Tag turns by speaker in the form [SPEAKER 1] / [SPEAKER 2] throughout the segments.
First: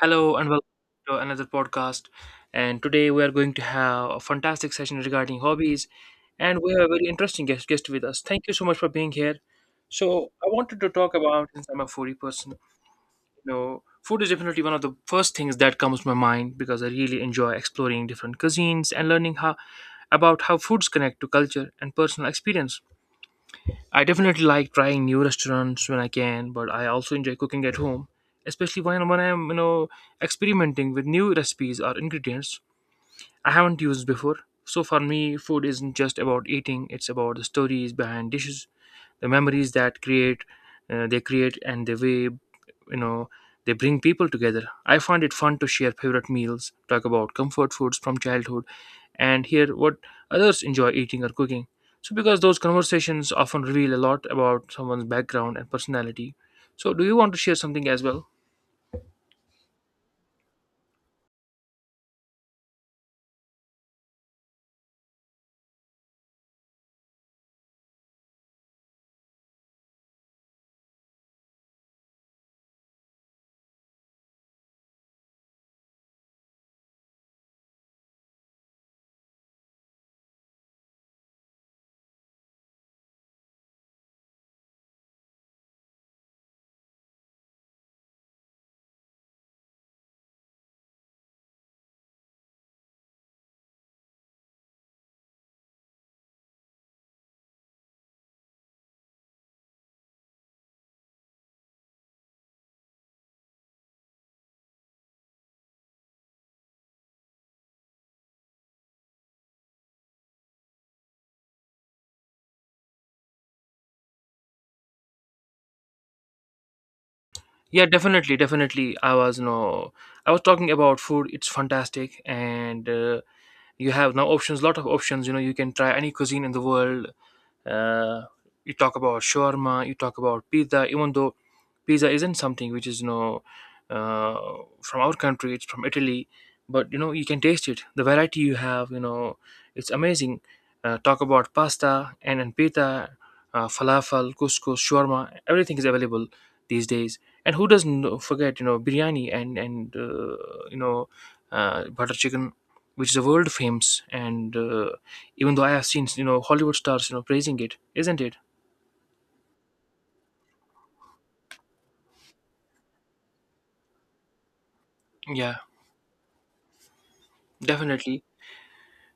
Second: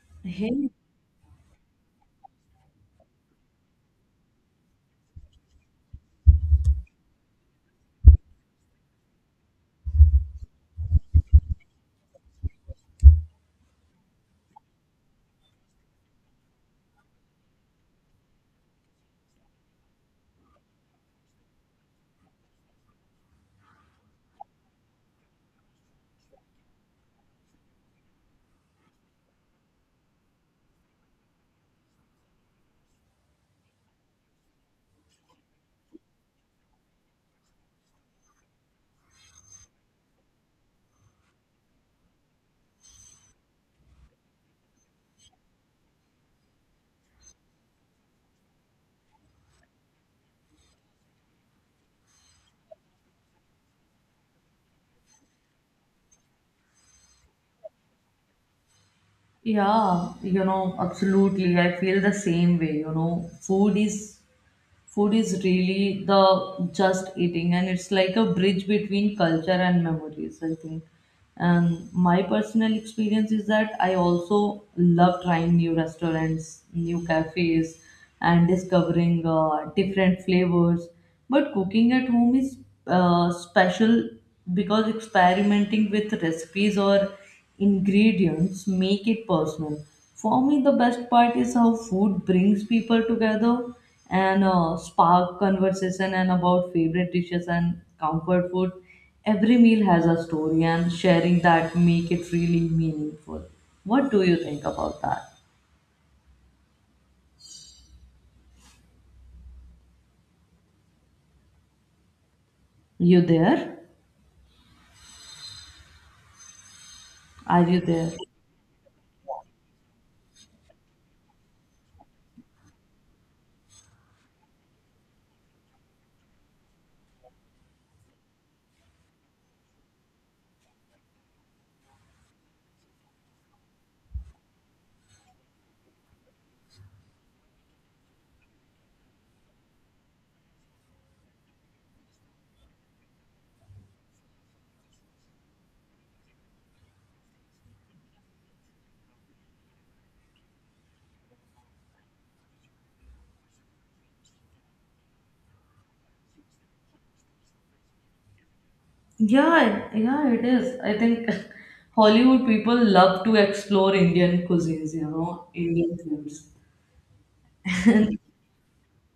[SPEAKER 1] Hello and
[SPEAKER 2] Hey,
[SPEAKER 1] welcome to another podcast. And today we are going to have a fantastic session regarding hobbies, and we have a very interesting guest with us. Thank you so much for being here. So I wanted to talk about, since I'm a foodie person, food is definitely one of the first things that comes to my mind because I really enjoy exploring different cuisines and learning how about how foods connect to culture and personal experience. I definitely like trying new restaurants when I can, but I also enjoy cooking at home, especially when I'm experimenting with new recipes or ingredients I haven't used before. So for me, food isn't just about eating; it's about the stories behind dishes, the memories that create they create, and the way you know they bring people together. I find it fun to share favorite meals, talk about comfort foods from childhood, and hear what others enjoy eating or cooking, so because those conversations often reveal a lot about someone's background and personality. So do you want to share something as well?
[SPEAKER 2] yeah, absolutely. I feel the same way. Food is really the just eating, and it's like a bridge between culture and memories, I think. And my personal experience is that I also love trying new restaurants, new cafes, and discovering different flavors. But cooking at home is special because experimenting with recipes or ingredients make it personal. For me, the best part is how food brings people together and spark conversation and about favorite dishes and comfort food. Every meal has a story, and sharing that make it really meaningful. What do you think about that? You there? Are you
[SPEAKER 1] Yeah,
[SPEAKER 2] there?
[SPEAKER 1] definitely. I was no I was talking about food. It's fantastic. And you have now options, lot of options. You know, you can try any cuisine in the world. uh, you talk about shawarma, you talk about pizza, even though pizza isn't something which is, uh, from our country, it's from Italy. But you know, you can taste it, the variety you have. You know, it's amazing. Talk about pasta and pita, falafel, couscous, shawarma, everything is available these days. And who doesn't know- forget, you know, biryani and you know butter chicken, which is a world famous. And even though I have seen, you know, Hollywood stars, you know, praising it, isn't it?
[SPEAKER 2] Yeah, yeah, it is. I think Hollywood people love to explore Indian cuisines,
[SPEAKER 1] Yeah,
[SPEAKER 2] Indian foods.
[SPEAKER 1] definitely.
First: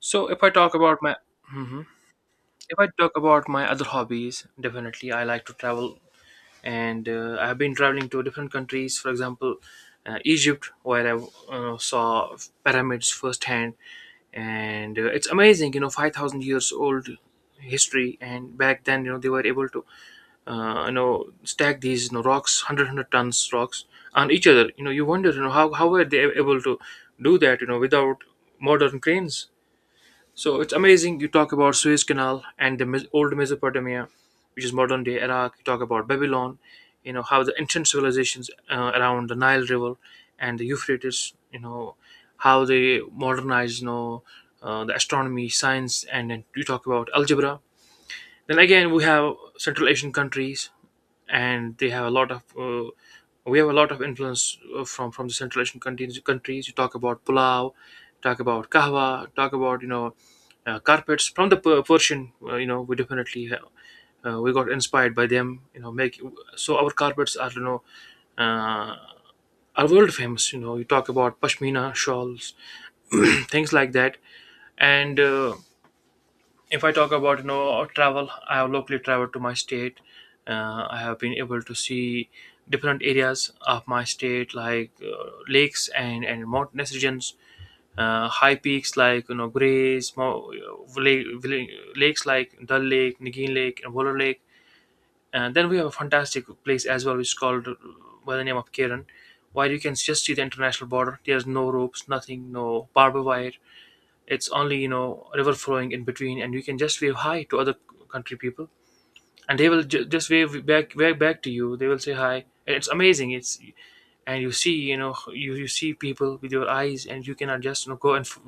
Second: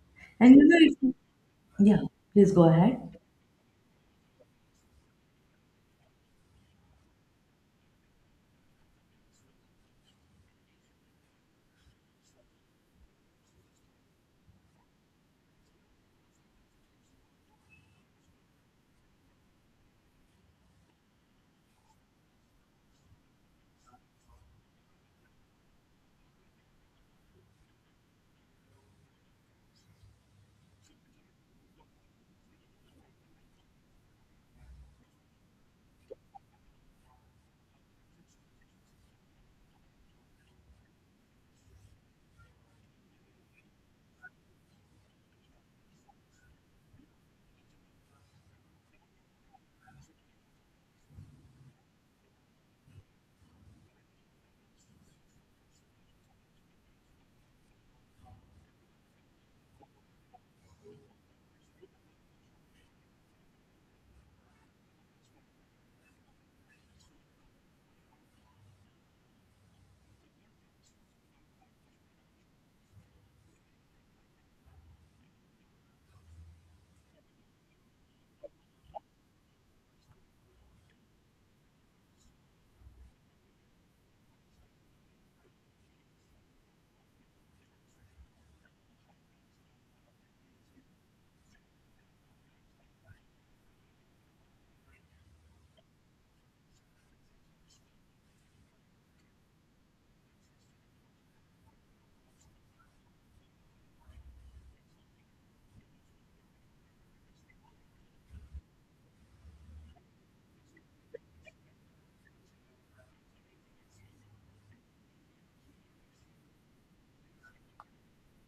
[SPEAKER 1] So if I
[SPEAKER 2] And
[SPEAKER 1] talk
[SPEAKER 2] you
[SPEAKER 1] about
[SPEAKER 2] know,
[SPEAKER 1] my— hmm.
[SPEAKER 2] Yeah, please go
[SPEAKER 1] If I
[SPEAKER 2] ahead.
[SPEAKER 1] talk about my other hobbies, definitely I like to travel, and I have been traveling to different countries. For example, Egypt, where I saw pyramids firsthand, and it's amazing. You know, 5,000 years old history, and back then, you know, they were able to you know, stack these, you know, rocks, 100 tons rocks, on each other. You know, you wonder, you know, how were they able to do that, you know, without modern cranes. So it's amazing. You talk about Suez Canal, and the old Mesopotamia, which is modern day Iraq. You talk about Babylon, you know, how the ancient civilizations around the Nile River and the Euphrates, you know, how they modernized, you know, the astronomy science, and then you talk about algebra. Then again, we have Central Asian countries, and they have a lot of we have a lot of influence from the Central Asian countries. You talk about pulao, talk about kahwa, talk about, you know, carpets from the Persian. You know, we definitely have, we got inspired by them. You know, make, so our carpets are, you know, uh, are world famous. You know, you talk about pashmina shawls, things like that, and if I talk about, you know, travel, I have locally traveled to my state. I have been able to see different areas of my state, like lakes and mountainous regions, high peaks like, you know, Grays, lake, lakes like Dal Lake, Nagin Lake, and Waller Lake. And then we have a fantastic place as well, which is called by the name of Karen, where you can just see the international border. There's no ropes, nothing, no barbed wire. It's only, you know, river flowing in between, and you can just wave hi to other country people, and they will just wave back, wave back, to you. They will say hi. And it's amazing. It's— and you see, you know, you see people with your eyes, and you cannot just, you know, go and f-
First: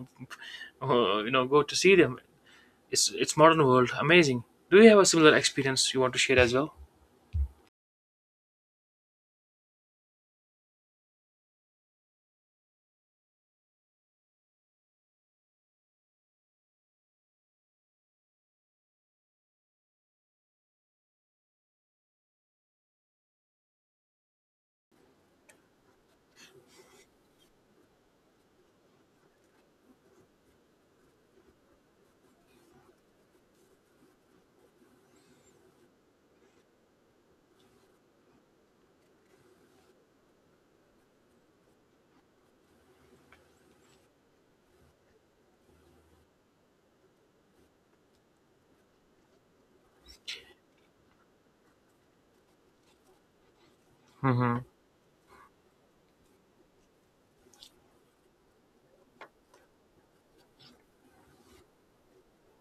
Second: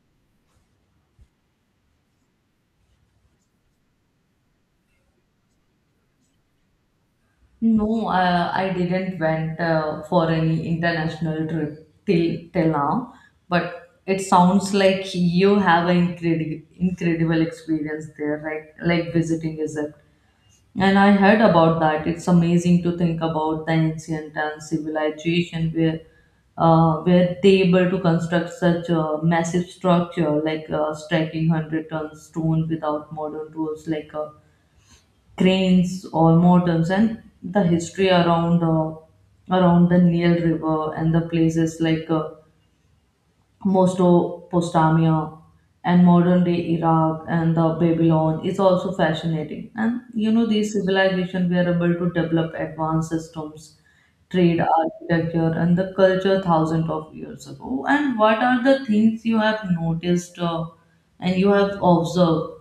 [SPEAKER 1] uh, you know, go to see them. It's modern world, amazing. Do you have a similar experience you want to share as well?
[SPEAKER 2] No, I didn't went for any international trip till now, but it sounds like you have an incredible experience there, right? Like visiting Egypt. And I heard about that. It's amazing to think about the ancient and civilization where were they able to construct such a massive structure like striking 100-ton stone without modern tools like a cranes or mortals, and the history around around the Nile River and the places like Mesopotamia and modern day Iraq and the Babylon is also fascinating. And you know these civilizations were able to develop advanced systems,
[SPEAKER 1] Hmm.
[SPEAKER 2] trade, architecture, and the culture thousands of years ago. And what are the things you have noticed and you have observed,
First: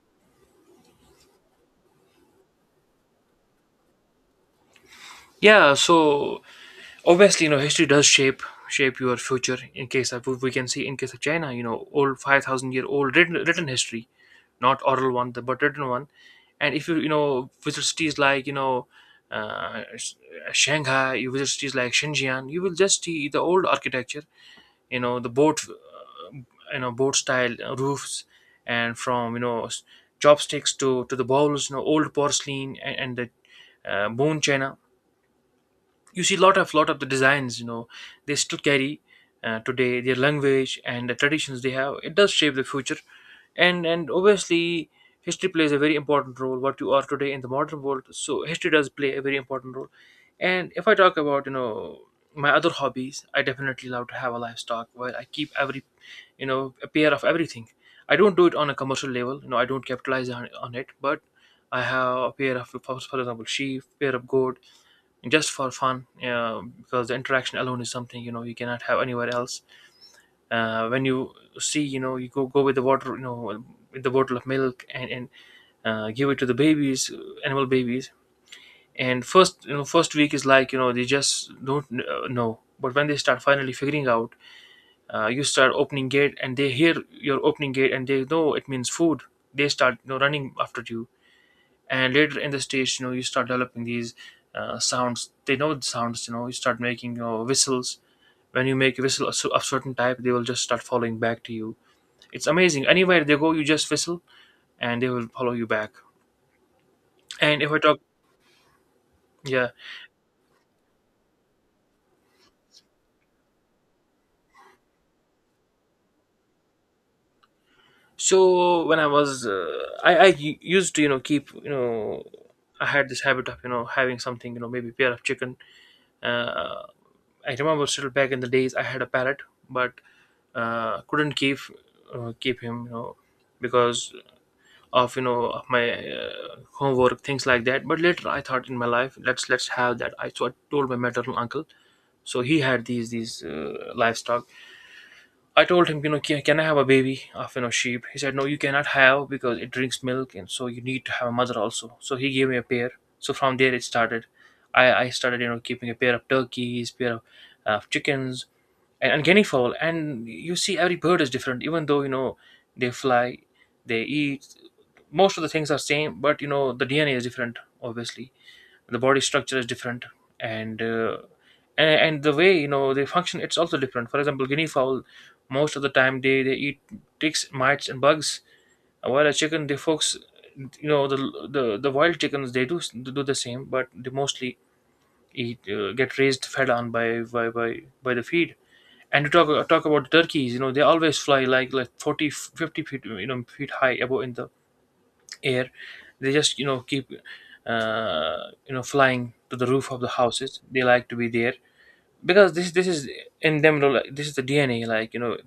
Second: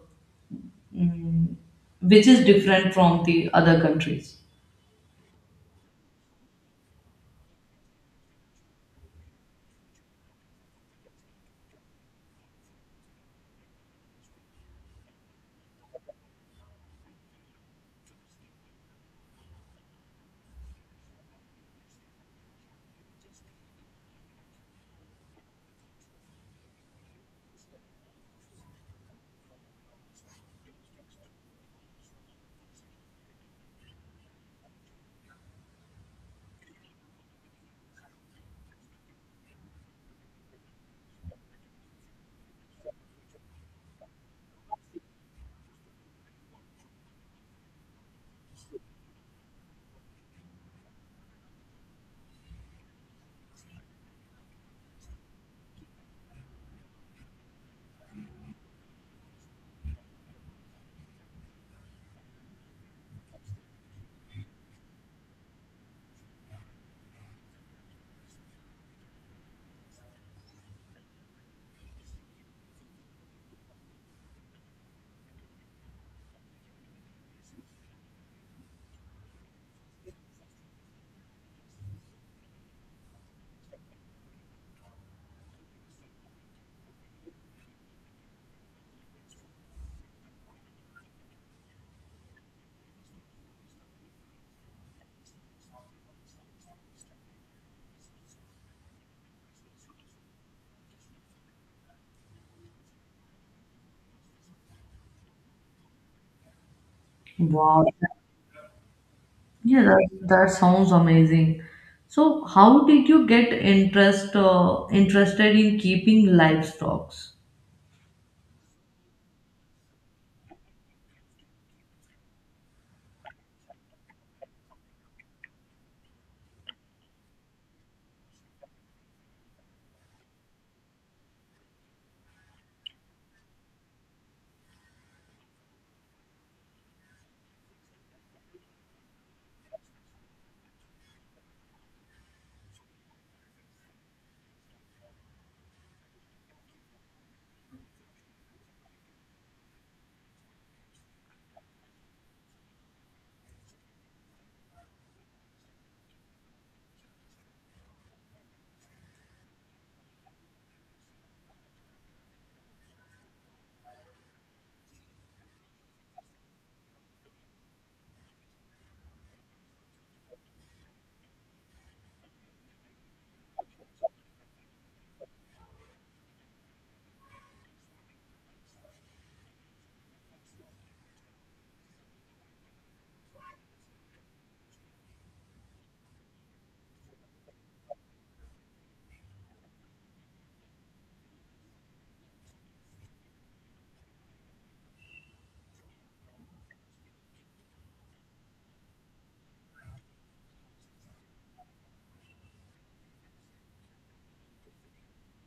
[SPEAKER 2] mm, which is different from the other countries?
[SPEAKER 1] Yeah, so obviously, you know, history does shape your future. In case of, we can see in case of China, you know, old 5,000 year old written history, not oral one, the— but written one. And if you, you know, visit cities like, you know, uh, Sh- Shanghai, you visit cities like Shenzhen, you will just see the old architecture, you know, the boat you know, boat style roofs, and from, chopsticks to the bowls, you know, old porcelain, and the bone china. You see lot of the designs, you know, they still carry today. Their language and the traditions they have, it does shape the future. And obviously, history plays a very important role, what you are today in the modern world. So history does play a very important role. And if I talk about, you know, my other hobbies, I definitely love to have a livestock, where I keep every, you know, a pair of everything. I don't do it on a commercial level. You know, I don't capitalize on it, but I have a pair of, for example, sheep, pair of goat, just for fun. Because the interaction alone is something, you know, you cannot have anywhere else. When you see, you know, you go with the water, you know, well, with the bottle of milk, and give it to the babies, animal babies. And first, you know, first week is like, you know, they just don't know, but when they start finally figuring out, you start opening gate, and they hear your opening gate, and they know it means food. They start, you know, running after you. And later in the stage, you know, you start developing these sounds. They know the sounds, you know, you start making, you know, whistles. When you make a whistle of a certain type, they will just start following back to you. It's amazing. Anywhere they go, you just whistle and they will follow you back. And if I
[SPEAKER 2] Wow.
[SPEAKER 1] talk— yeah.
[SPEAKER 2] Yeah, that sounds amazing. So, how did you get interested in keeping livestock?
[SPEAKER 1] So when I was, I, used to, you know, keep, you know, I had this habit of, you know, having something, you know, maybe pair of chicken. Uh, I remember, still back in the days, I had a parrot, but couldn't keep keep him, you know, because of, you know, of my homework, things like that. But later I thought in my life, let's have that. I— so I told my maternal uncle, so he had these livestock. I told him, you know, can I have a baby of, you know, sheep? He said, no, you cannot have, because it drinks milk, and so you need to have a mother also. So he gave me a pair. So from there it started. I started, you know, keeping a pair of turkeys, pair of chickens, and guinea fowl. And you see, every bird is different. Even though, you know, they fly, they eat. Most of the things are same, but you know, the DNA is different. Obviously, the body structure is different, and and the way, you know, they function, it's also different. For example, guinea fowl, most of the time they eat ticks, mites and bugs, while a chicken, they focus, you know, the— the wild chickens, they do do the same, but they mostly eat, get raised, fed on by the feed. And to talk about turkeys, you know, they always fly like 40 50 feet, you know, feet high above in the air. They just, you know, keep uh, you know, flying to the roof of the houses. They like to be there, because this is in them. Like, this is the DNA. Like, you know,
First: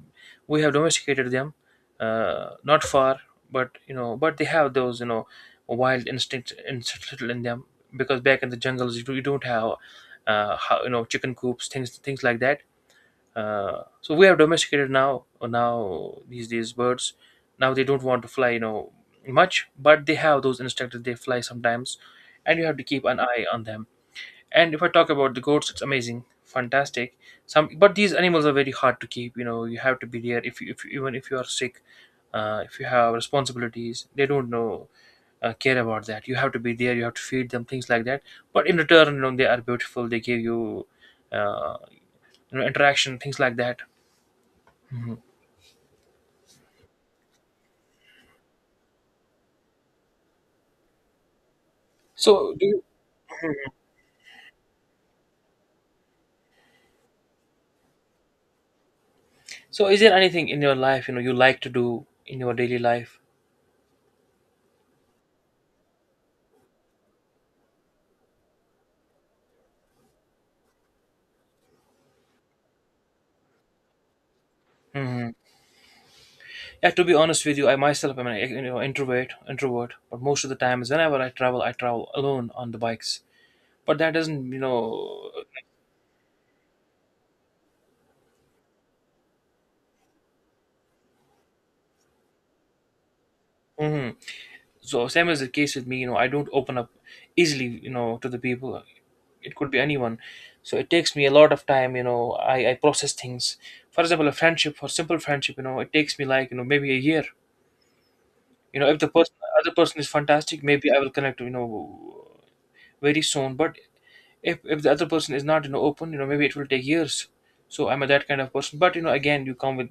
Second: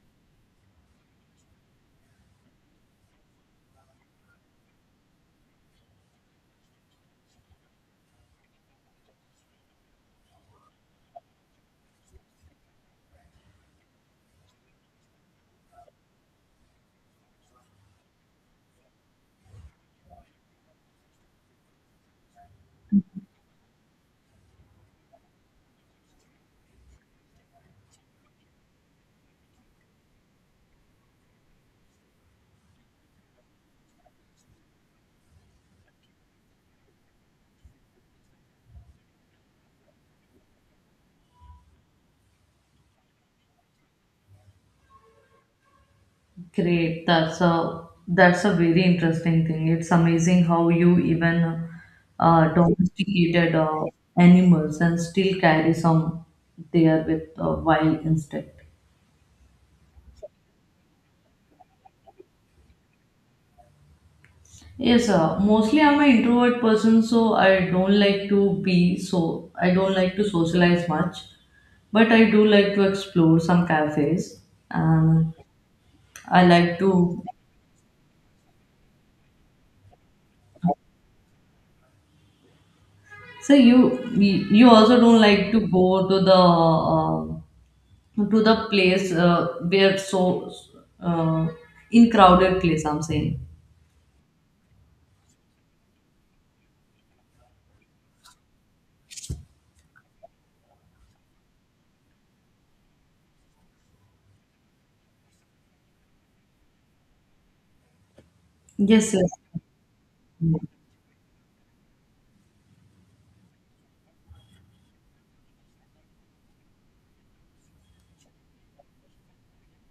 [SPEAKER 1] we have domesticated them not far, but you know, but they have those, you know, wild instincts, instinctual in them, because back in the jungles, you— you don't have you know, chicken coops, things like that. So we have domesticated now, these days birds, now they don't want to fly, you know, much, but they have those instructors, they fly sometimes, and you have to keep an eye on them. And if I talk about the goats, it's amazing, fantastic some. But these animals are very hard to keep. You know, you have to be there. If even if you are sick, if you have responsibilities, they don't know, care about that. You have to be there, you have to feed them things like that. But in return, you know, they are beautiful. They give you uh, interaction, things like that.
[SPEAKER 2] Great. That's a very interesting thing. It's amazing how you even
[SPEAKER 1] So, do you,
[SPEAKER 2] domesticated animals and still carry some there with wild instinct.
[SPEAKER 1] so is there anything in your life, you know, you like to do in your daily life?
[SPEAKER 2] Yes, mostly I'm an introvert person, so I don't like to socialize much, but I do like to explore some cafes,
[SPEAKER 1] Hmm.
[SPEAKER 2] and I like
[SPEAKER 1] Yeah, to be
[SPEAKER 2] to.
[SPEAKER 1] honest with you, I myself am an, you know, introvert. But most of the times, whenever I travel alone on the bikes.
[SPEAKER 2] So you
[SPEAKER 1] But that
[SPEAKER 2] you
[SPEAKER 1] doesn't, you
[SPEAKER 2] you also don't
[SPEAKER 1] know,
[SPEAKER 2] like to go to uh, the place, where so uh, in crowded place. I'm saying
[SPEAKER 1] mhm. So same is the case with me. You know, I don't open up easily, you know, to the people. It could be anyone. So it takes me a lot of time. You know, I process things. For example, a friendship, for simple friendship, you know, it takes me like, you know, maybe a year. You know, if the
[SPEAKER 2] yes, yes,
[SPEAKER 1] person other person is fantastic, maybe I will connect, you know, very soon. But if the other person is not, you know, open, you know, maybe it will take years. So I'm a that kind of person. But you know, again, you come with,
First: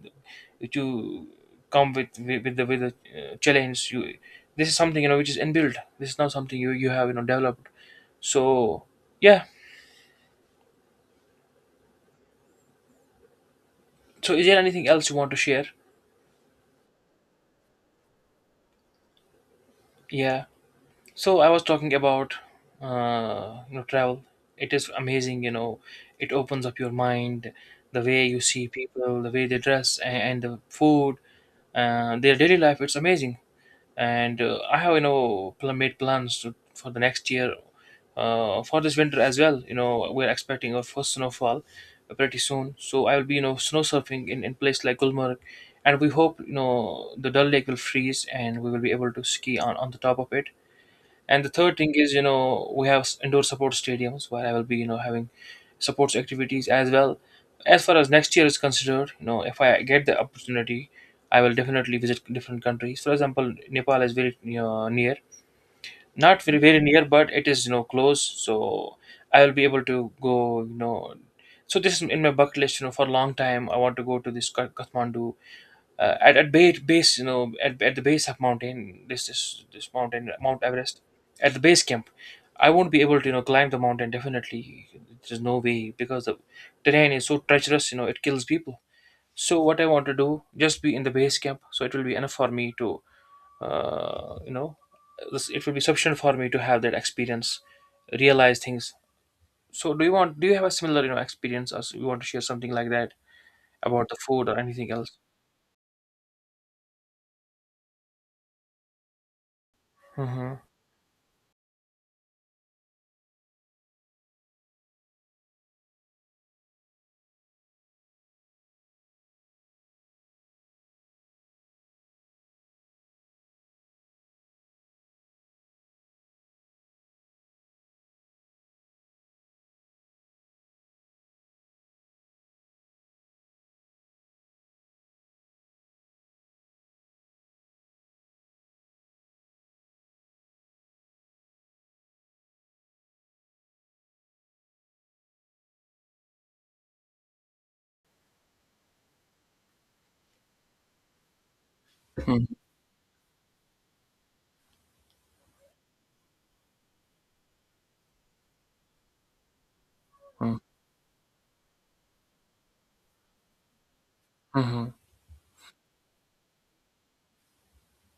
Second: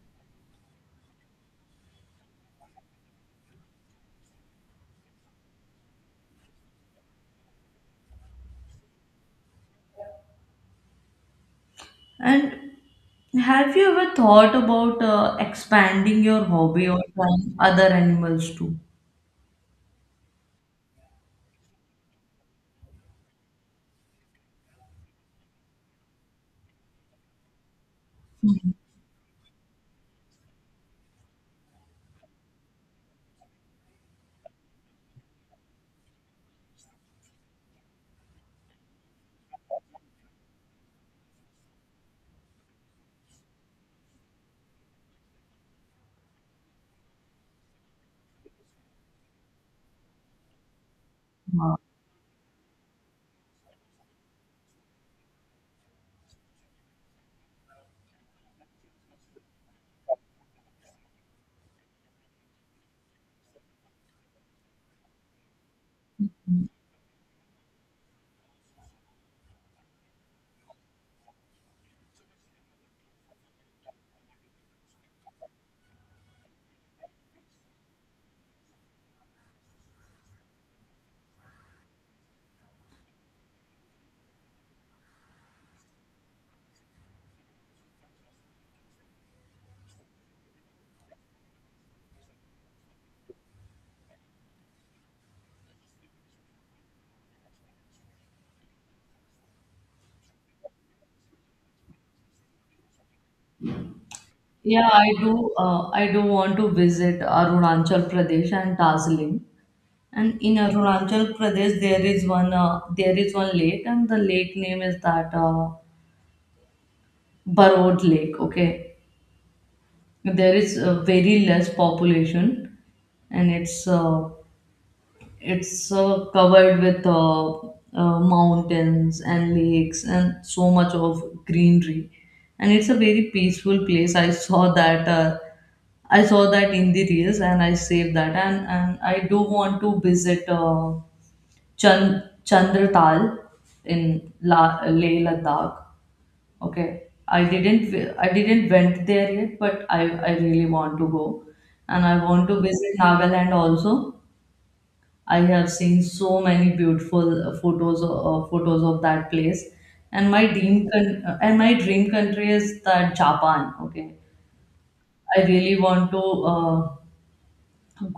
[SPEAKER 1] you come with the challenge. You, this is something, you know, which is inbuilt. This is not something you have, you know, developed. So yeah.
[SPEAKER 2] and. Have you ever
[SPEAKER 1] So is
[SPEAKER 2] thought
[SPEAKER 1] there anything
[SPEAKER 2] about
[SPEAKER 1] else you want to share?
[SPEAKER 2] expanding your hobby or trying other animals too?
[SPEAKER 1] Yeah. So I was talking about you know, travel. It is amazing, you know. It opens up your mind, the way you see people, the way they dress, and the food, their daily life. It's amazing. And I have, you know, made plans to, for the next year, for this winter as well. You know, we're expecting our first snowfall pretty soon, so I will be, you know, snow surfing in place like Gulmarg, and we hope, you know, the Dal Lake will freeze and we will be able to ski on the top of it. And the third
[SPEAKER 2] Uh,
[SPEAKER 1] thing is, you know, we have indoor support stadiums where I will be, you know, having sports activities as well. As far as next year is considered, you know, if I get the opportunity, I will definitely visit different countries. For example, Nepal is very, you know, near, not very near, but it is, you know, close. So I will be able to go. You know, so this is in my bucket list. You know, for a long time, I want to go to this Kathmandu, at base, you know, at the base of mountain, this mountain, Mount Everest, at the base camp. I won't be able to, you know, climb the mountain definitely. There's no way, because the terrain is so treacherous, you know, it kills people. So what I want to do, just be in the base camp, so it will be enough for me to uh, you know it will be sufficient for me to have that experience, realize things. So do you have a similar, you know, experience, or you want to share something like that, about the food or
[SPEAKER 2] Yeah,
[SPEAKER 1] anything
[SPEAKER 2] I
[SPEAKER 1] else?
[SPEAKER 2] do. I do want to visit Arunachal Pradesh and Darjeeling. And in
[SPEAKER 1] Hmm.
[SPEAKER 2] Arunachal Pradesh, there is one. There is one lake, and the lake name is that Barod Lake. Okay, there is very less population, and it's covered with mountains and lakes and so much of greenery, and it's a very peaceful place. I saw that in the reels, and I saved that, and I do want to visit Chandratal in Leh Ladakh. Okay, I didn't went there yet, but I really want to go, and I
[SPEAKER 1] Mhm,
[SPEAKER 2] want to visit Nagaland also. I have seen so many beautiful photos of that place, and
[SPEAKER 1] mhm,
[SPEAKER 2] my dream country is that Japan. Okay,
[SPEAKER 1] mhm.
[SPEAKER 2] I really want to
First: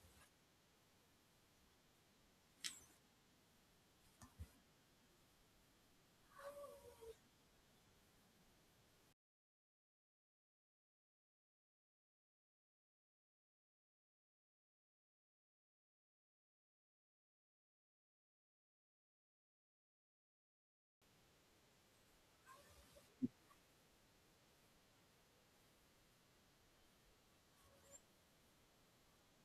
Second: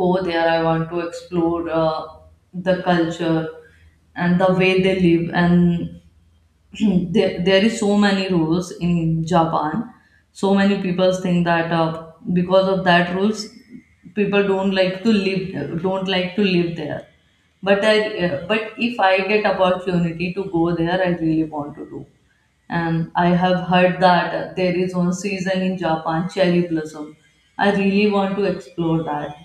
[SPEAKER 2] go there. I want to explore the culture and the way they live. And there is so many rules in Japan. So many people think that because of that rules people don't like to live there. But I but if I get opportunity to go there, I really want to do. And I have heard that there is one season in Japan, cherry blossom. I really want to explore that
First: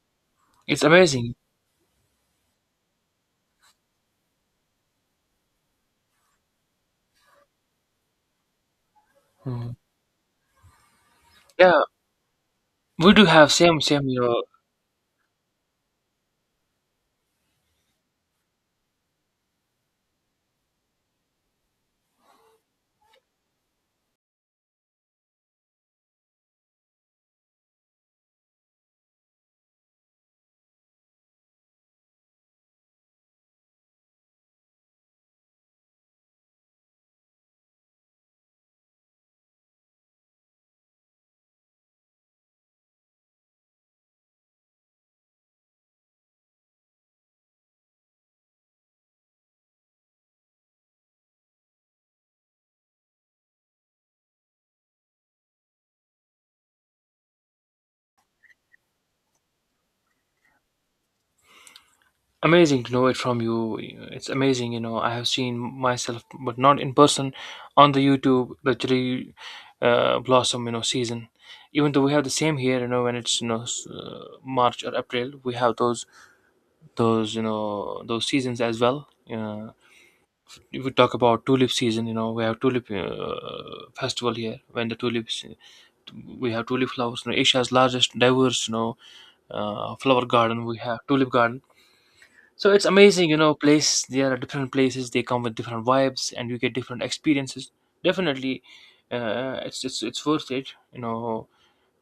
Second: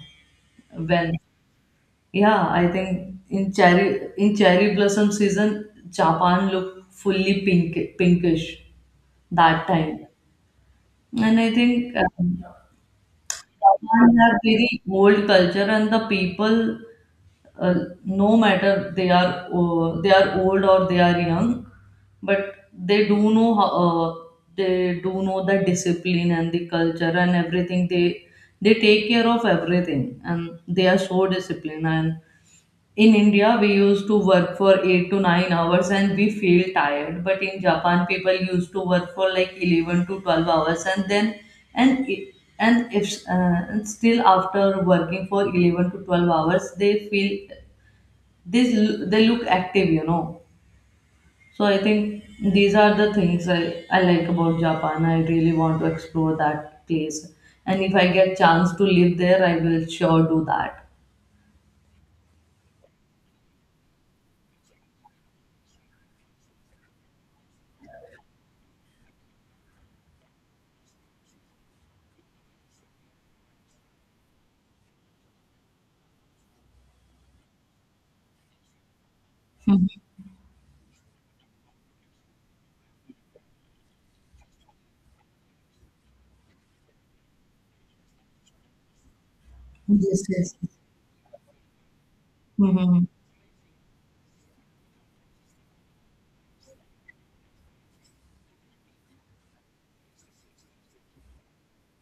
[SPEAKER 1] It's
[SPEAKER 2] when.
[SPEAKER 1] amazing.
[SPEAKER 2] Yeah, I think in cherry blossom season, Japan looked fully pinkish that
[SPEAKER 1] Mhm.
[SPEAKER 2] time, and I
[SPEAKER 1] Yeah,
[SPEAKER 2] think
[SPEAKER 1] we do have same.
[SPEAKER 2] Japan
[SPEAKER 1] You
[SPEAKER 2] have
[SPEAKER 1] know,
[SPEAKER 2] very old culture, and the people, uh, no matter they are old or they are young, but they do know how, uh, they do know the discipline and the culture and everything. They take care of everything, and they are so disciplined. And in India, we used to work for 8 to 9 hours and we feel tired. But in Japan, people used to work for like 11 to 12 hours, and then, and, I- and if, and still after working for 11 to 12 hours, this, they look active. So I think these are the things I like about Japan. I really want to explore that place. And if I get chance to live there, I will sure do that.
[SPEAKER 1] amazing to know it from you. You know, it's amazing. You know, I have seen myself, but not in person, on the YouTube, the cherry blossom, you know, season. Even though we have the same here, you know, when it's, you know, March or April, we have those, you know, those seasons as well. Yeah. If we talk about tulip season, you know, we have tulip festival here when the tulips, we have tulip flowers. You know, Asia's largest, diverse, you know,
[SPEAKER 2] Yes,
[SPEAKER 1] flower
[SPEAKER 2] yes.
[SPEAKER 1] garden. We have tulip garden. So it's
[SPEAKER 2] Mm-hmm.
[SPEAKER 1] amazing, you know, place. There are different places. They come with different vibes, and you get different experiences. Definitely, it's worth it. You know,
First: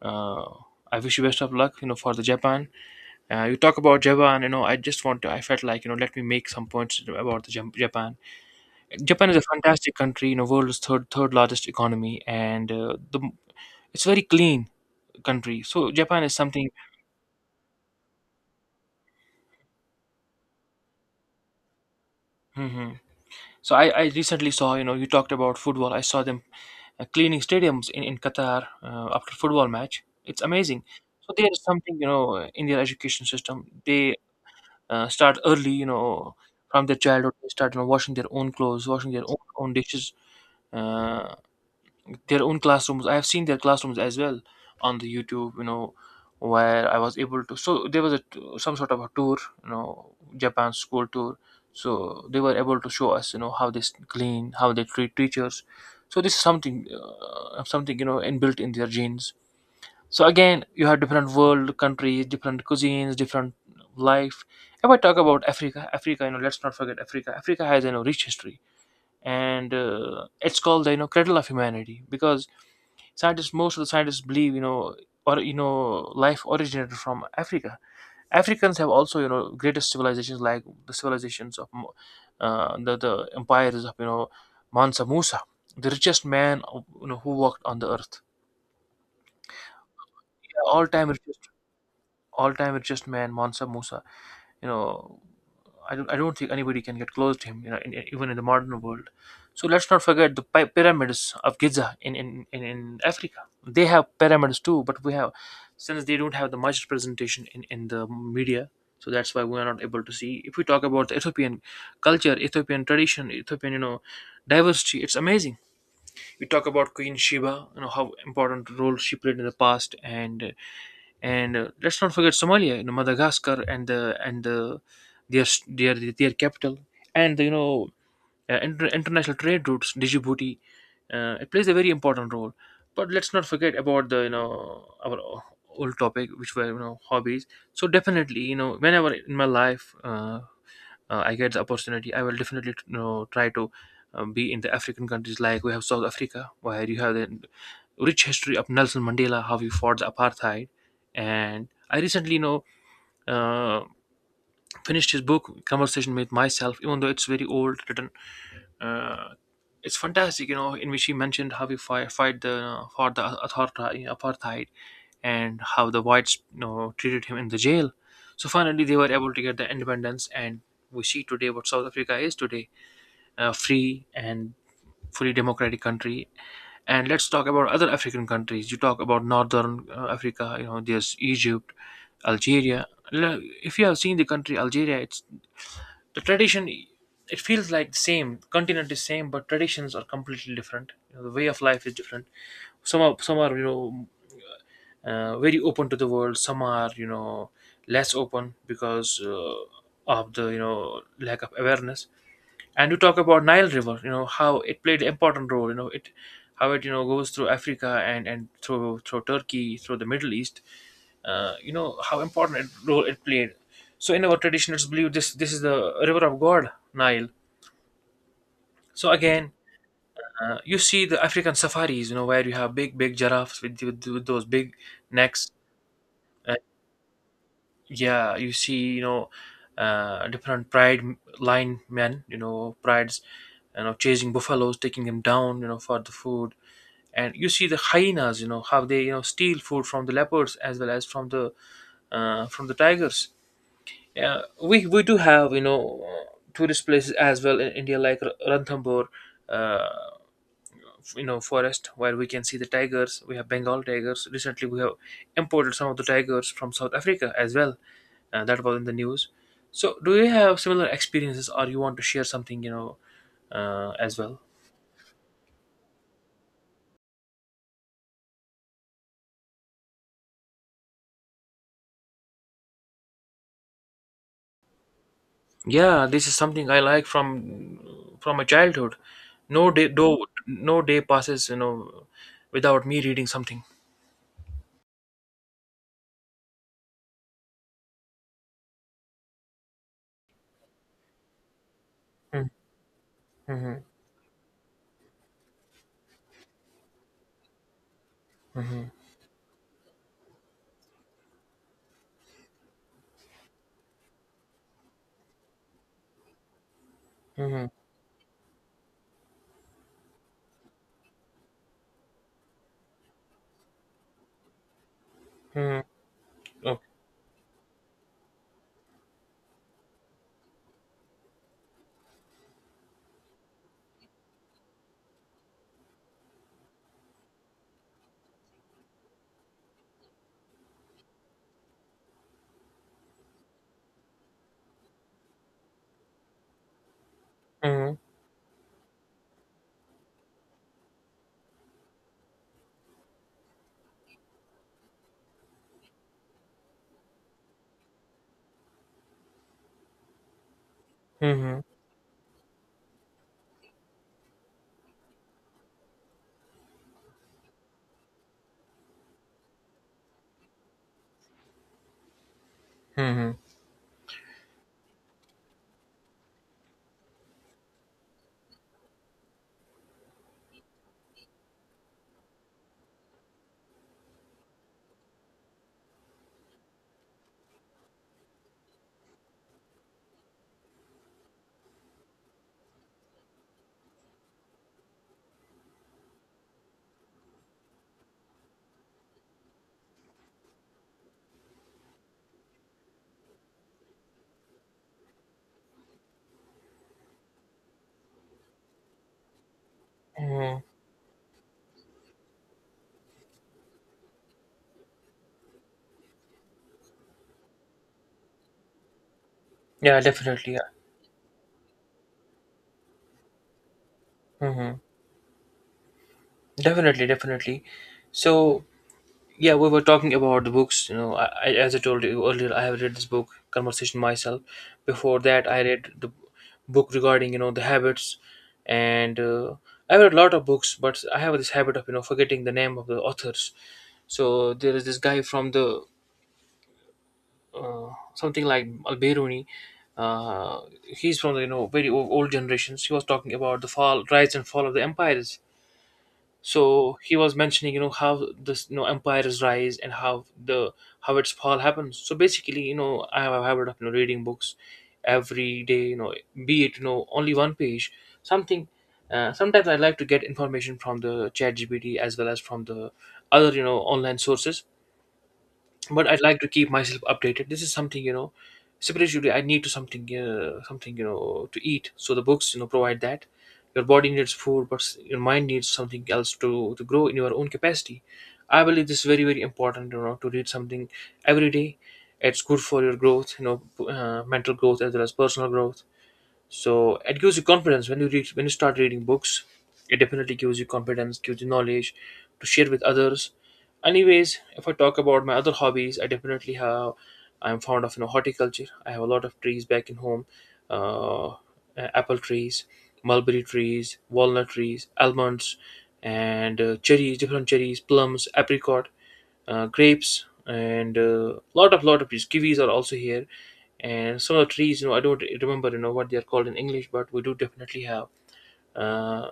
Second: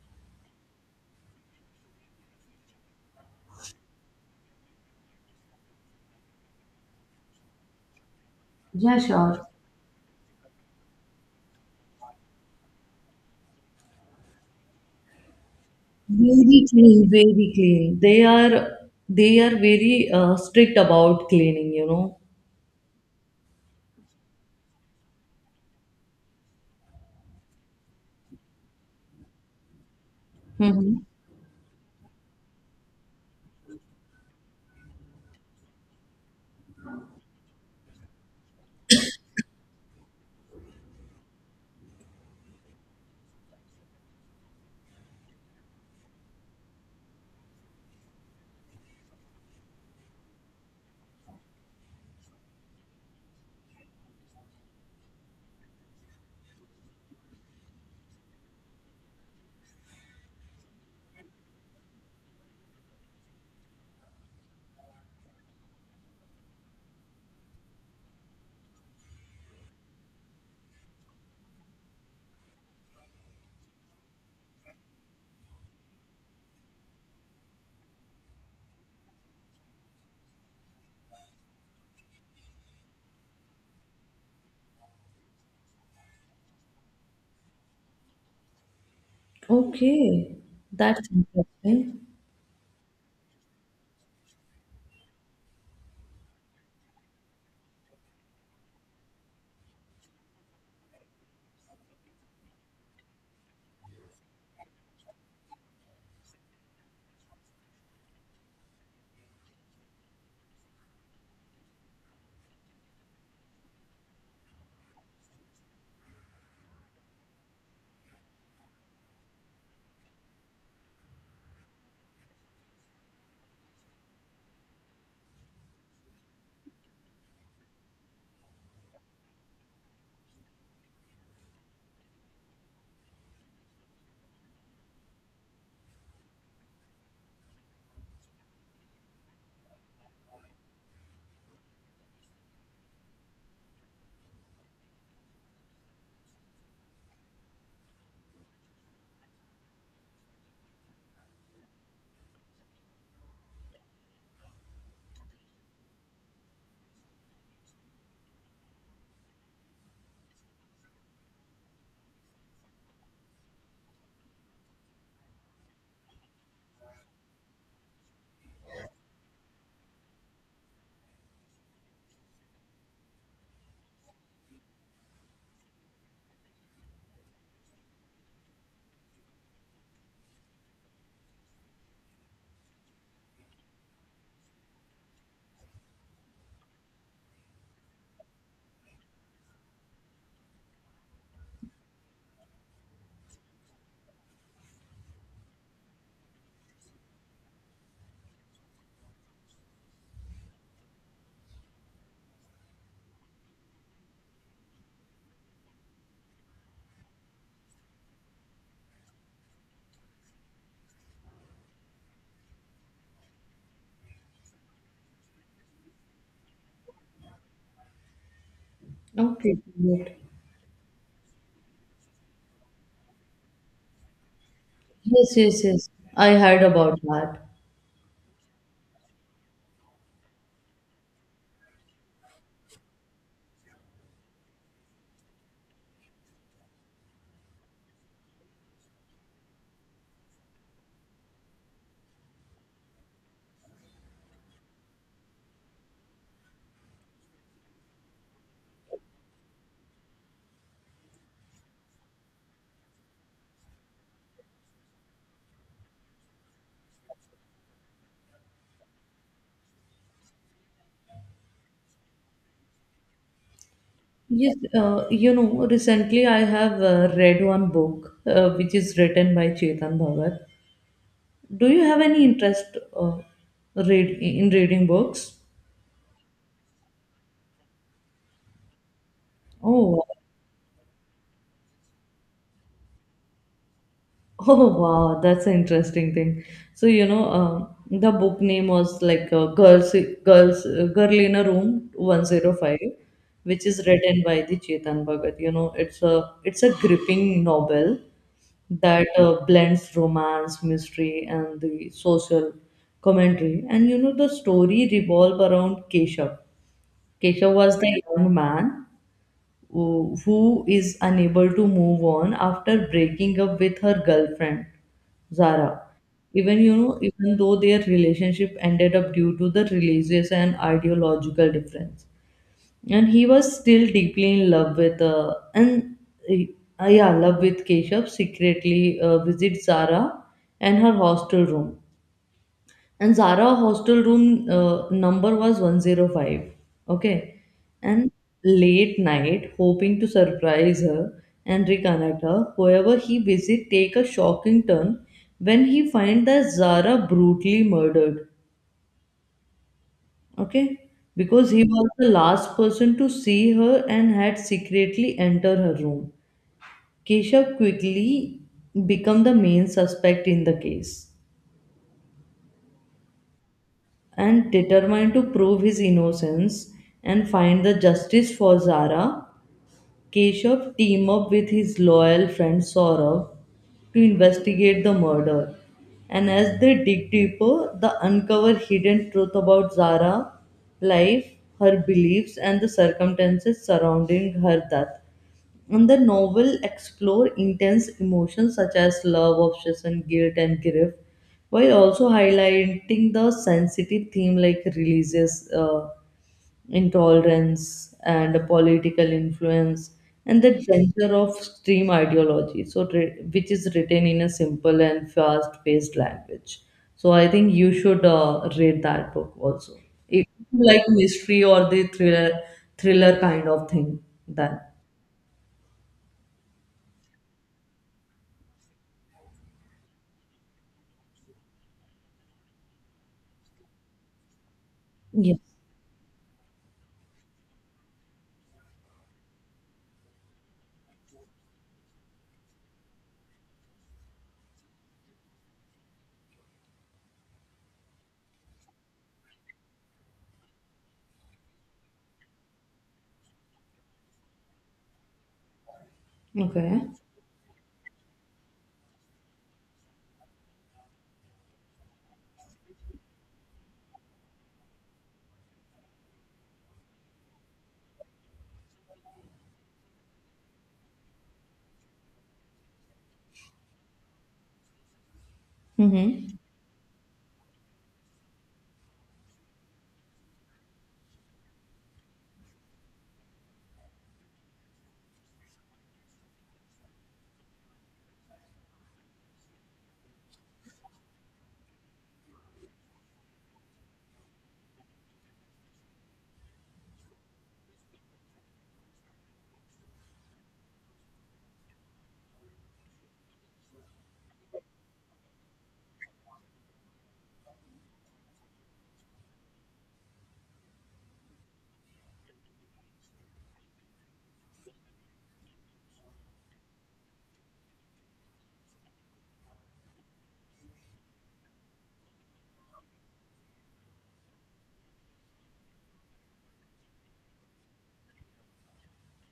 [SPEAKER 1] uh, I wish you best of luck. You know, for the Japan. You talk about Japan. You know, I just want to. I felt like, you know, let me make some points about the Japan.
[SPEAKER 2] Yeah,
[SPEAKER 1] Japan is a
[SPEAKER 2] sure.
[SPEAKER 1] fantastic country, you know, world's third largest economy, and the, it's very clean country. So Japan is
[SPEAKER 2] Very
[SPEAKER 1] something.
[SPEAKER 2] clean, very clean. They are very strict about cleaning.
[SPEAKER 1] Hmm. So I recently saw, you know, you talked about football. I saw them cleaning stadiums in Qatar after football match. It's amazing.
[SPEAKER 2] Mm-hmm.
[SPEAKER 1] So there is something, you know, in their education system, they start early, you know, from their childhood. They start, you know, washing their own clothes, washing their own, own dishes. Uh, their own classrooms. I have seen their classrooms as well on the YouTube, you know, where I was able to. So there was a some sort of a tour, you know, Japan school tour. So they were able to show us, you know, how they clean, how they treat teachers. So this is something, something, you know, inbuilt in their genes. So again, you have different world countries, different cuisines, different life. If I talk about Africa, Africa, you know, let's not forget Africa. Africa has, you know, rich history, and it's called the, you know, cradle of humanity, because scientists most of the scientists believe, you know, or, you know, life originated from Africa. Africans have also, you know, greatest civilizations, like the civilizations of the empires of, you know, Mansa Musa, the richest man, you know, who walked on the earth.
[SPEAKER 2] Okay,
[SPEAKER 1] Yeah, all
[SPEAKER 2] that's
[SPEAKER 1] time richest,
[SPEAKER 2] interesting.
[SPEAKER 1] all time richest man, Mansa Musa, you know. I don't think anybody can get close to him, you know, in, even in the modern world. So let's not forget the pyramids of Giza, in, in Africa. They have pyramids too, but we have, since they don't have the much representation in the media, so that's why we are not able to see. If we talk about the Ethiopian culture, Ethiopian tradition, Ethiopian, you know, diversity, it's amazing. We talk about Queen Sheba, you know, how important role she played in the past. And let's not forget Somalia, you know, Madagascar, and their capital, and you know, international trade routes, Djibouti, it plays a very important role. But let's not forget about the, you know, our old topic, which were, you know, hobbies. So definitely, you know, whenever in my life, I get the opportunity, I will definitely, you know, try to be in the African countries, like we have South Africa, where you have the rich history of Nelson Mandela, how he fought the apartheid. And I recently, you know, uh, finished his book, Conversation with Myself, even though it's very old, written. Uh, it's fantastic, you know, in which he mentioned how we fight the for the authority, apartheid, and how the whites, you know, treated him in the jail. So finally, they were able to get the independence, and we see today what South Africa is today, free and fully democratic country. And let's talk about other African countries. You talk about Northern Africa. You know, there's Egypt, Algeria. If you have seen the country Algeria, it's the tradition. It feels like the same continent is same, but traditions are completely different. You know, the way of life is different. Some are you know, very open to the world. Some are less open because of the lack of awareness. And you talk about Nile River, you know, how it played an important role. You know, goes through Africa, and through Turkey, through the Middle East. You know how important role it played. So in our traditionals believe, this is the river of God, Nile. So again,
[SPEAKER 2] Okay, good.
[SPEAKER 1] you see the African safaris, you know, where you have big giraffes with those big
[SPEAKER 2] Yes,
[SPEAKER 1] necks.
[SPEAKER 2] yes, yes. I
[SPEAKER 1] uh,
[SPEAKER 2] heard about that.
[SPEAKER 1] yeah, you see, you know, different pride, line men, you know, prides, you know, chasing buffaloes, taking them down, you know, for the food. And you see the hyenas, you know, how they, you know, steal food from the leopards as well as from the tigers. Yeah, we do have, you know, tourist places as well in India, like Ranthambore, uh, you know, forest where we can see the tigers. We have Bengal tigers. Recently we have imported some of the tigers from South Africa as well. That was in the news. So do you have similar experiences, or you want to share something, you know, as well?
[SPEAKER 2] Yes, recently I have read one book which is written by Chetan Bhagat. Do you have any interest read in reading books?
[SPEAKER 1] Yeah, this is something I like from my childhood. No day,
[SPEAKER 2] Oh,
[SPEAKER 1] no, no day passes, you know, without me reading something.
[SPEAKER 2] oh wow, that's an interesting thing. So the book name was like Girl in a Room 105," which is
[SPEAKER 1] Mhm,
[SPEAKER 2] written by the Chetan Bhagat. You know, it's a gripping novel
[SPEAKER 1] mhm,
[SPEAKER 2] that blends romance, mystery, and the social commentary. And you know, the story revolve around Keshav.
[SPEAKER 1] mhm,
[SPEAKER 2] Keshav
[SPEAKER 1] mhm,
[SPEAKER 2] was the young man who is unable to move on after breaking up with her girlfriend Zara.
[SPEAKER 1] mhm.
[SPEAKER 2] Even you
[SPEAKER 1] Okay.
[SPEAKER 2] know, even though their relationship ended up due to the religious and ideological difference, and he was still deeply in love with Keshav. Secretly visits Zara and her hostel room, and Zara hostel room number was 105. Okay.
[SPEAKER 1] Mhm,
[SPEAKER 2] And late night, hoping to surprise her and reconnect her, whoever he visit take a shocking turn when he find that Zara brutally murdered. Okay. Because
[SPEAKER 1] mhm,
[SPEAKER 2] he was the last person to see her and had secretly entered her room. Keshav quickly become the main suspect in the case,
[SPEAKER 1] mhm,
[SPEAKER 2] and determined to prove his innocence and find the justice for Zara, Keshav team up with his loyal friend Saurav to investigate the murder. And as they dig deeper, they uncover hidden truth about Zara, life, her beliefs, and the circumstances surrounding her death. And the novel explore intense emotions such as love, obsession, guilt, and grief, while also highlighting the sensitive theme like religious intolerance and political influence and the
[SPEAKER 1] mhm.
[SPEAKER 2] danger of extreme ideology. So, which is written in a simple and fast-paced language. So, I think you should read that book also.
[SPEAKER 1] Yeah,
[SPEAKER 2] If
[SPEAKER 1] definitely,
[SPEAKER 2] you
[SPEAKER 1] yeah.
[SPEAKER 2] like mystery or the thriller kind of thing, then
[SPEAKER 1] Mhm. Definitely, definitely. So yeah, we were talking about the books. You know, as I told you earlier, I have read this book, Conversation Myself. Before
[SPEAKER 2] yes.
[SPEAKER 1] that, I read the book regarding, you know, the habits, and I read a lot of books, but I have this habit of, you know, forgetting the name of the authors. So there is this guy from the something like Al-Biruni. He's from the, you know, very old generations. He was talking about the fall, rise and fall of the empires.
[SPEAKER 2] Okay.
[SPEAKER 1] So he was mentioning, you know, how this, you know, empires rise and how the how its fall happens. So basically, you know, I have a habit of, you know, reading books every day, you know, be it, you know, only one page, something. Sometimes I like to get information from the chat gpt as well as from the other, you know, online sources, but I'd
[SPEAKER 2] Mm-hmm.
[SPEAKER 1] like to keep myself updated. This is something, you know, spiritually I need to something something, you know, to eat. So the books, you know, provide that. Your body needs food, but your mind needs something else to grow in your own capacity. I believe this is very important. You know, to read something every day. It's good for your growth. You know, mental growth as well as personal growth. So it gives you confidence when you read, when you start reading books. It definitely gives you confidence, gives you knowledge to share with others. Anyways, if I talk about my other hobbies, I definitely have, I'm fond of, you know, horticulture. I have a lot of trees back in home. uh, Apple trees, mulberry trees, walnut trees, almonds, and cherries, different cherries, plums, apricot, grapes, and a lot of trees, kiwis are also here. And some of the trees, you know, I don't remember, you know, what they are called in English, but we do definitely have. uh,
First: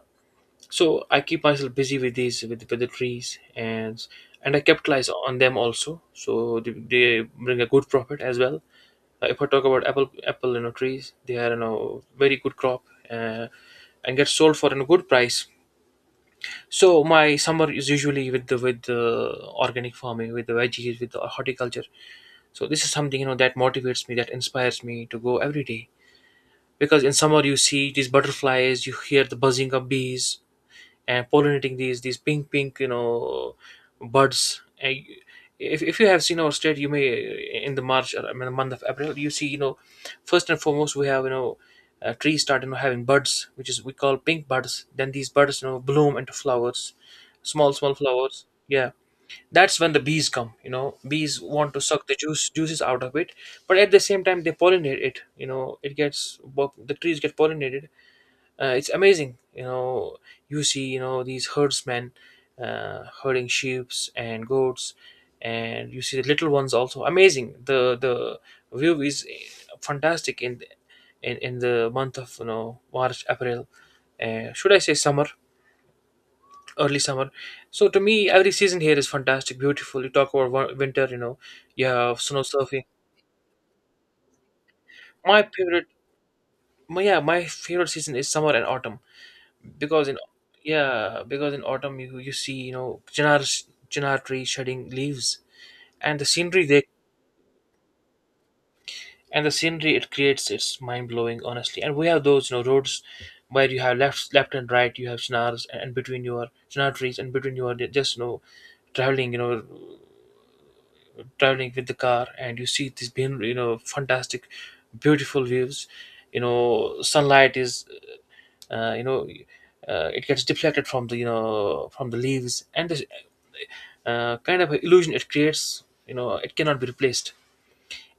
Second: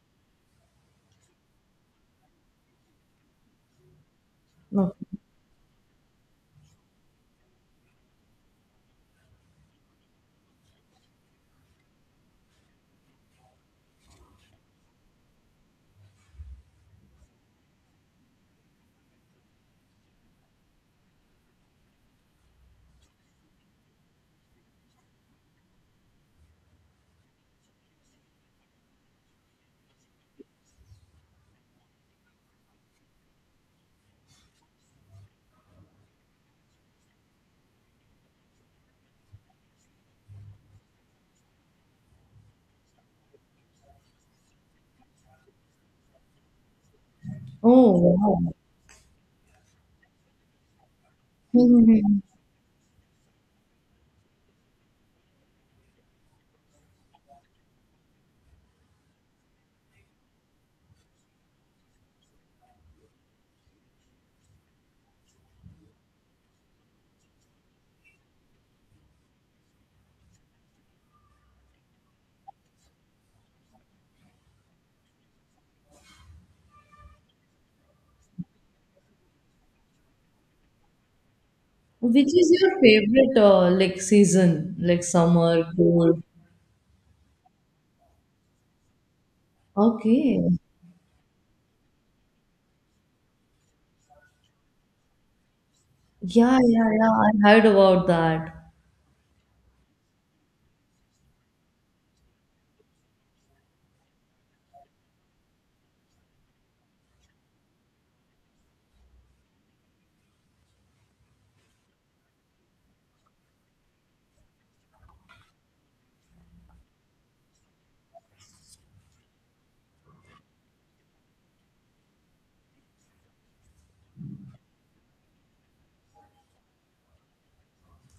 [SPEAKER 1] so I keep myself busy with these, with the trees, and I capitalize
[SPEAKER 2] Okay.
[SPEAKER 1] on them also, so they bring a good profit as well. If I talk about apple, you know, trees, they are, you know, very good crop, uh, and get sold for a good price. So my summer is usually with the organic farming, with the veggies, with the horticulture. So this is something, you know, that motivates me, that inspires me to go every day, because in summer you see these butterflies, you hear the buzzing of bees, and pollinating these pink you know, buds. And if you have seen our state, you may in the March or in the month of April, you see, you know, first and foremost, we have, you know, trees start, you know, having buds, which is we call pink buds. Then these buds, you know, bloom into flowers, small
[SPEAKER 2] Oh,
[SPEAKER 1] flowers,
[SPEAKER 2] wow.
[SPEAKER 1] yeah. That's when the bees come, you know, bees want to suck the
[SPEAKER 2] Mm-hmm.
[SPEAKER 1] juice, juices out of it, but at the same time they pollinate it, you know, it gets the trees get pollinated. It's amazing, you know. You see, you know, these herdsmen herding sheep and goats, and you see the little ones also amazing. The view is fantastic in the month of, you know, March, April, should I say summer, early summer. So to me, every season here is fantastic, beautiful. You talk about winter, you know, you have
[SPEAKER 2] Which
[SPEAKER 1] snow
[SPEAKER 2] is your
[SPEAKER 1] surfing.
[SPEAKER 2] favorite like season? Like
[SPEAKER 1] My
[SPEAKER 2] summer,
[SPEAKER 1] favorite,
[SPEAKER 2] cold?
[SPEAKER 1] yeah, my favorite season is summer and autumn, because in
[SPEAKER 2] Okay.
[SPEAKER 1] yeah, because in autumn, you see, you know, chinar, tree shedding leaves, and the
[SPEAKER 2] Yeah,
[SPEAKER 1] scenery they,
[SPEAKER 2] yeah, yeah. I heard about that.
[SPEAKER 1] and the scenery it creates, it's mind blowing honestly. And we have those, you know, roads where you have left and right, you have chinars, and between your chinar trees, and between your just, you know, traveling, you know, traveling with the car, and you see these you know, fantastic, beautiful views. You know, sunlight is you know, it gets deflected from the, you know, from the leaves, and this kind of illusion it creates, you know, it cannot be replaced.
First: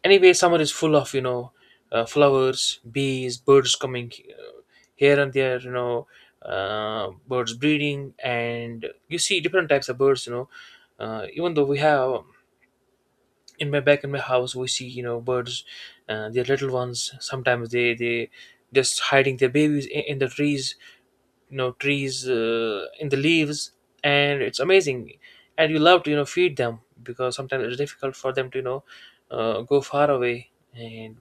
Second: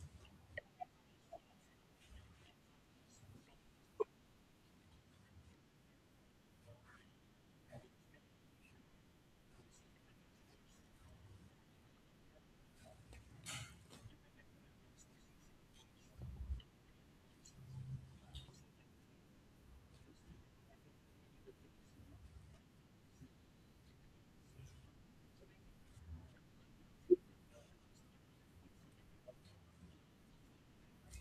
[SPEAKER 1] Anyway, summer is full of, you know, flowers, bees, birds coming uh, here and there, you know, birds breeding, and you see different types of birds, you know, even though we have in my back, in my house, we see, you know, birds, they little ones, sometimes they just hiding their babies in the trees, you know, trees in the leaves, and it's amazing. And you love to, you know, feed them, because sometimes it's difficult for them to, you know, go far away, and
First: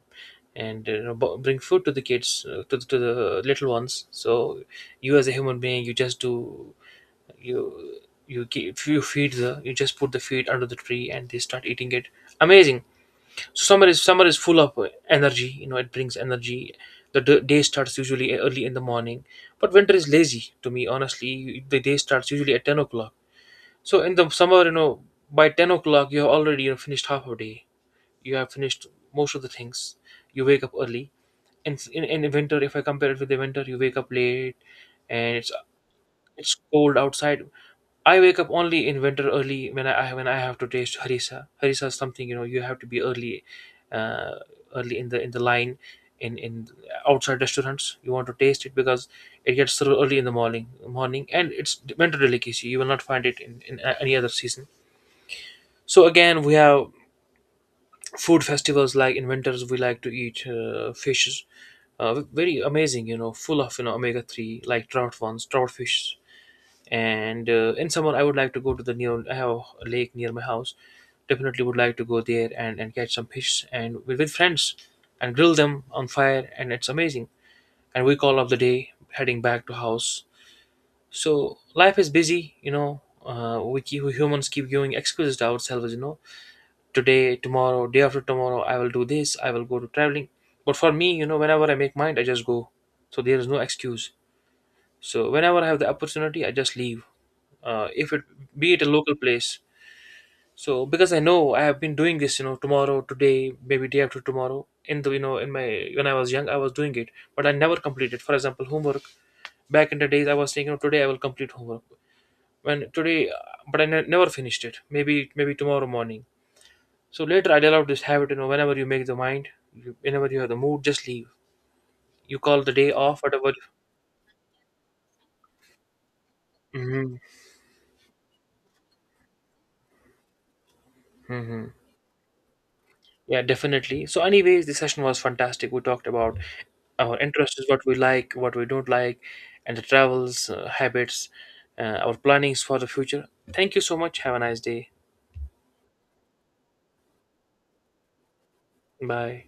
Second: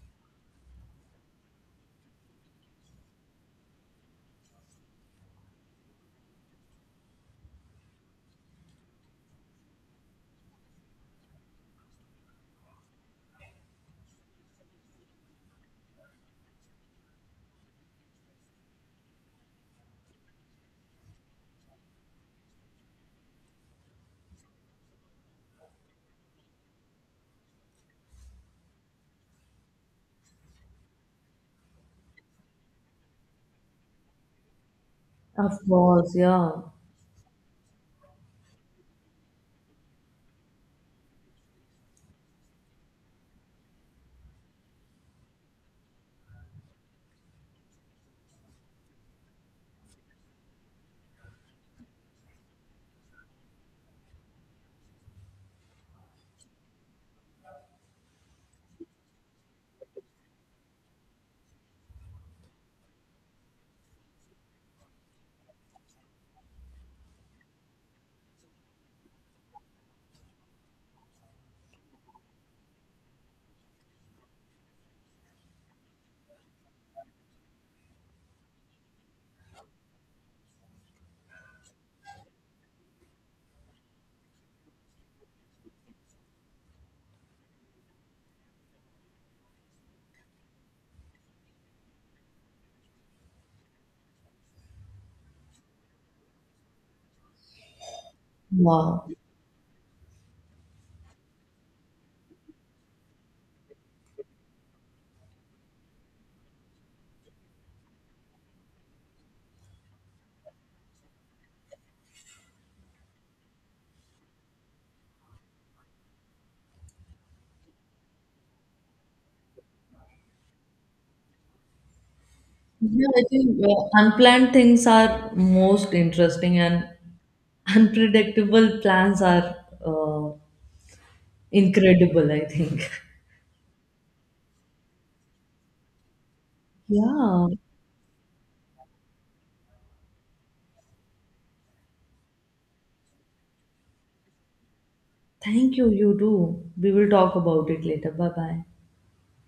[SPEAKER 1] you know, bring food to the kids to the little ones. So you as a human being, you just do, you you keep, you feed the, you just put the feed under the tree, and they start eating it. Amazing. So summer is full of energy. You know, it brings energy. The day starts usually early in the morning, but winter is lazy to me. Honestly, the day starts usually at 10 o'clock. So in the summer, you know, by 10 o'clock you have already, you know, finished half a day. You have finished most of the things. You wake up early. And in winter, if I compare it with the winter, you wake up late, and
[SPEAKER 2] Of course, yeah.
[SPEAKER 1] it's cold outside. I wake up only in winter early when I have to taste harissa. Harissa is something, you know, you have to be early, uh, early in the line, in outside restaurants. You want to taste it because it gets served early in the morning, and it's winter delicacy. You will not find it in any other season. So again, we have food festivals. Like in winters, we like to eat fishes, uh, very amazing. You know, full of, you know, omega three, like trout ones, trout fish. And in summer I would like to go to the near, I have a lake near my house, definitely would like to go there and catch some fish, and with friends, and grill them on fire, and it's amazing. And we call off the day heading back to house. So life is busy, you know, we humans keep giving excuses to ourselves, you know, today, tomorrow, day after tomorrow, I will do this, I will go to traveling. But for me, you know, whenever I make mind, I just go. So there is no excuse. So whenever I have the opportunity, I just leave. If it be it a
[SPEAKER 2] Wow.
[SPEAKER 1] local place, so because I know I have been doing this, you know, tomorrow, today, maybe day after tomorrow. In the, you know, in my when I was young, I was doing it, but I never completed. For example, homework. Back in the days, I was thinking, today I will complete homework. When today, but I never finished it. Maybe tomorrow morning. So later, I developed this habit. You know, whenever you make the mind, whenever you have the mood, just leave. You call the day
[SPEAKER 2] Yeah,
[SPEAKER 1] off,
[SPEAKER 2] I
[SPEAKER 1] whatever.
[SPEAKER 2] think unplanned things are most interesting, and
[SPEAKER 1] Hmm.
[SPEAKER 2] unpredictable plans are uh,
[SPEAKER 1] Hmm.
[SPEAKER 2] incredible, I think.
[SPEAKER 1] Yeah, definitely. So anyways, the session was fantastic. We talked about our
[SPEAKER 2] Yeah.
[SPEAKER 1] interests, what we like, what we don't like, and the travels, habits, our plannings for the future. Thank you so much. Have a nice day.
[SPEAKER 2] Thank you. You too. We will talk about it later. Bye bye.
[SPEAKER 1] Bye.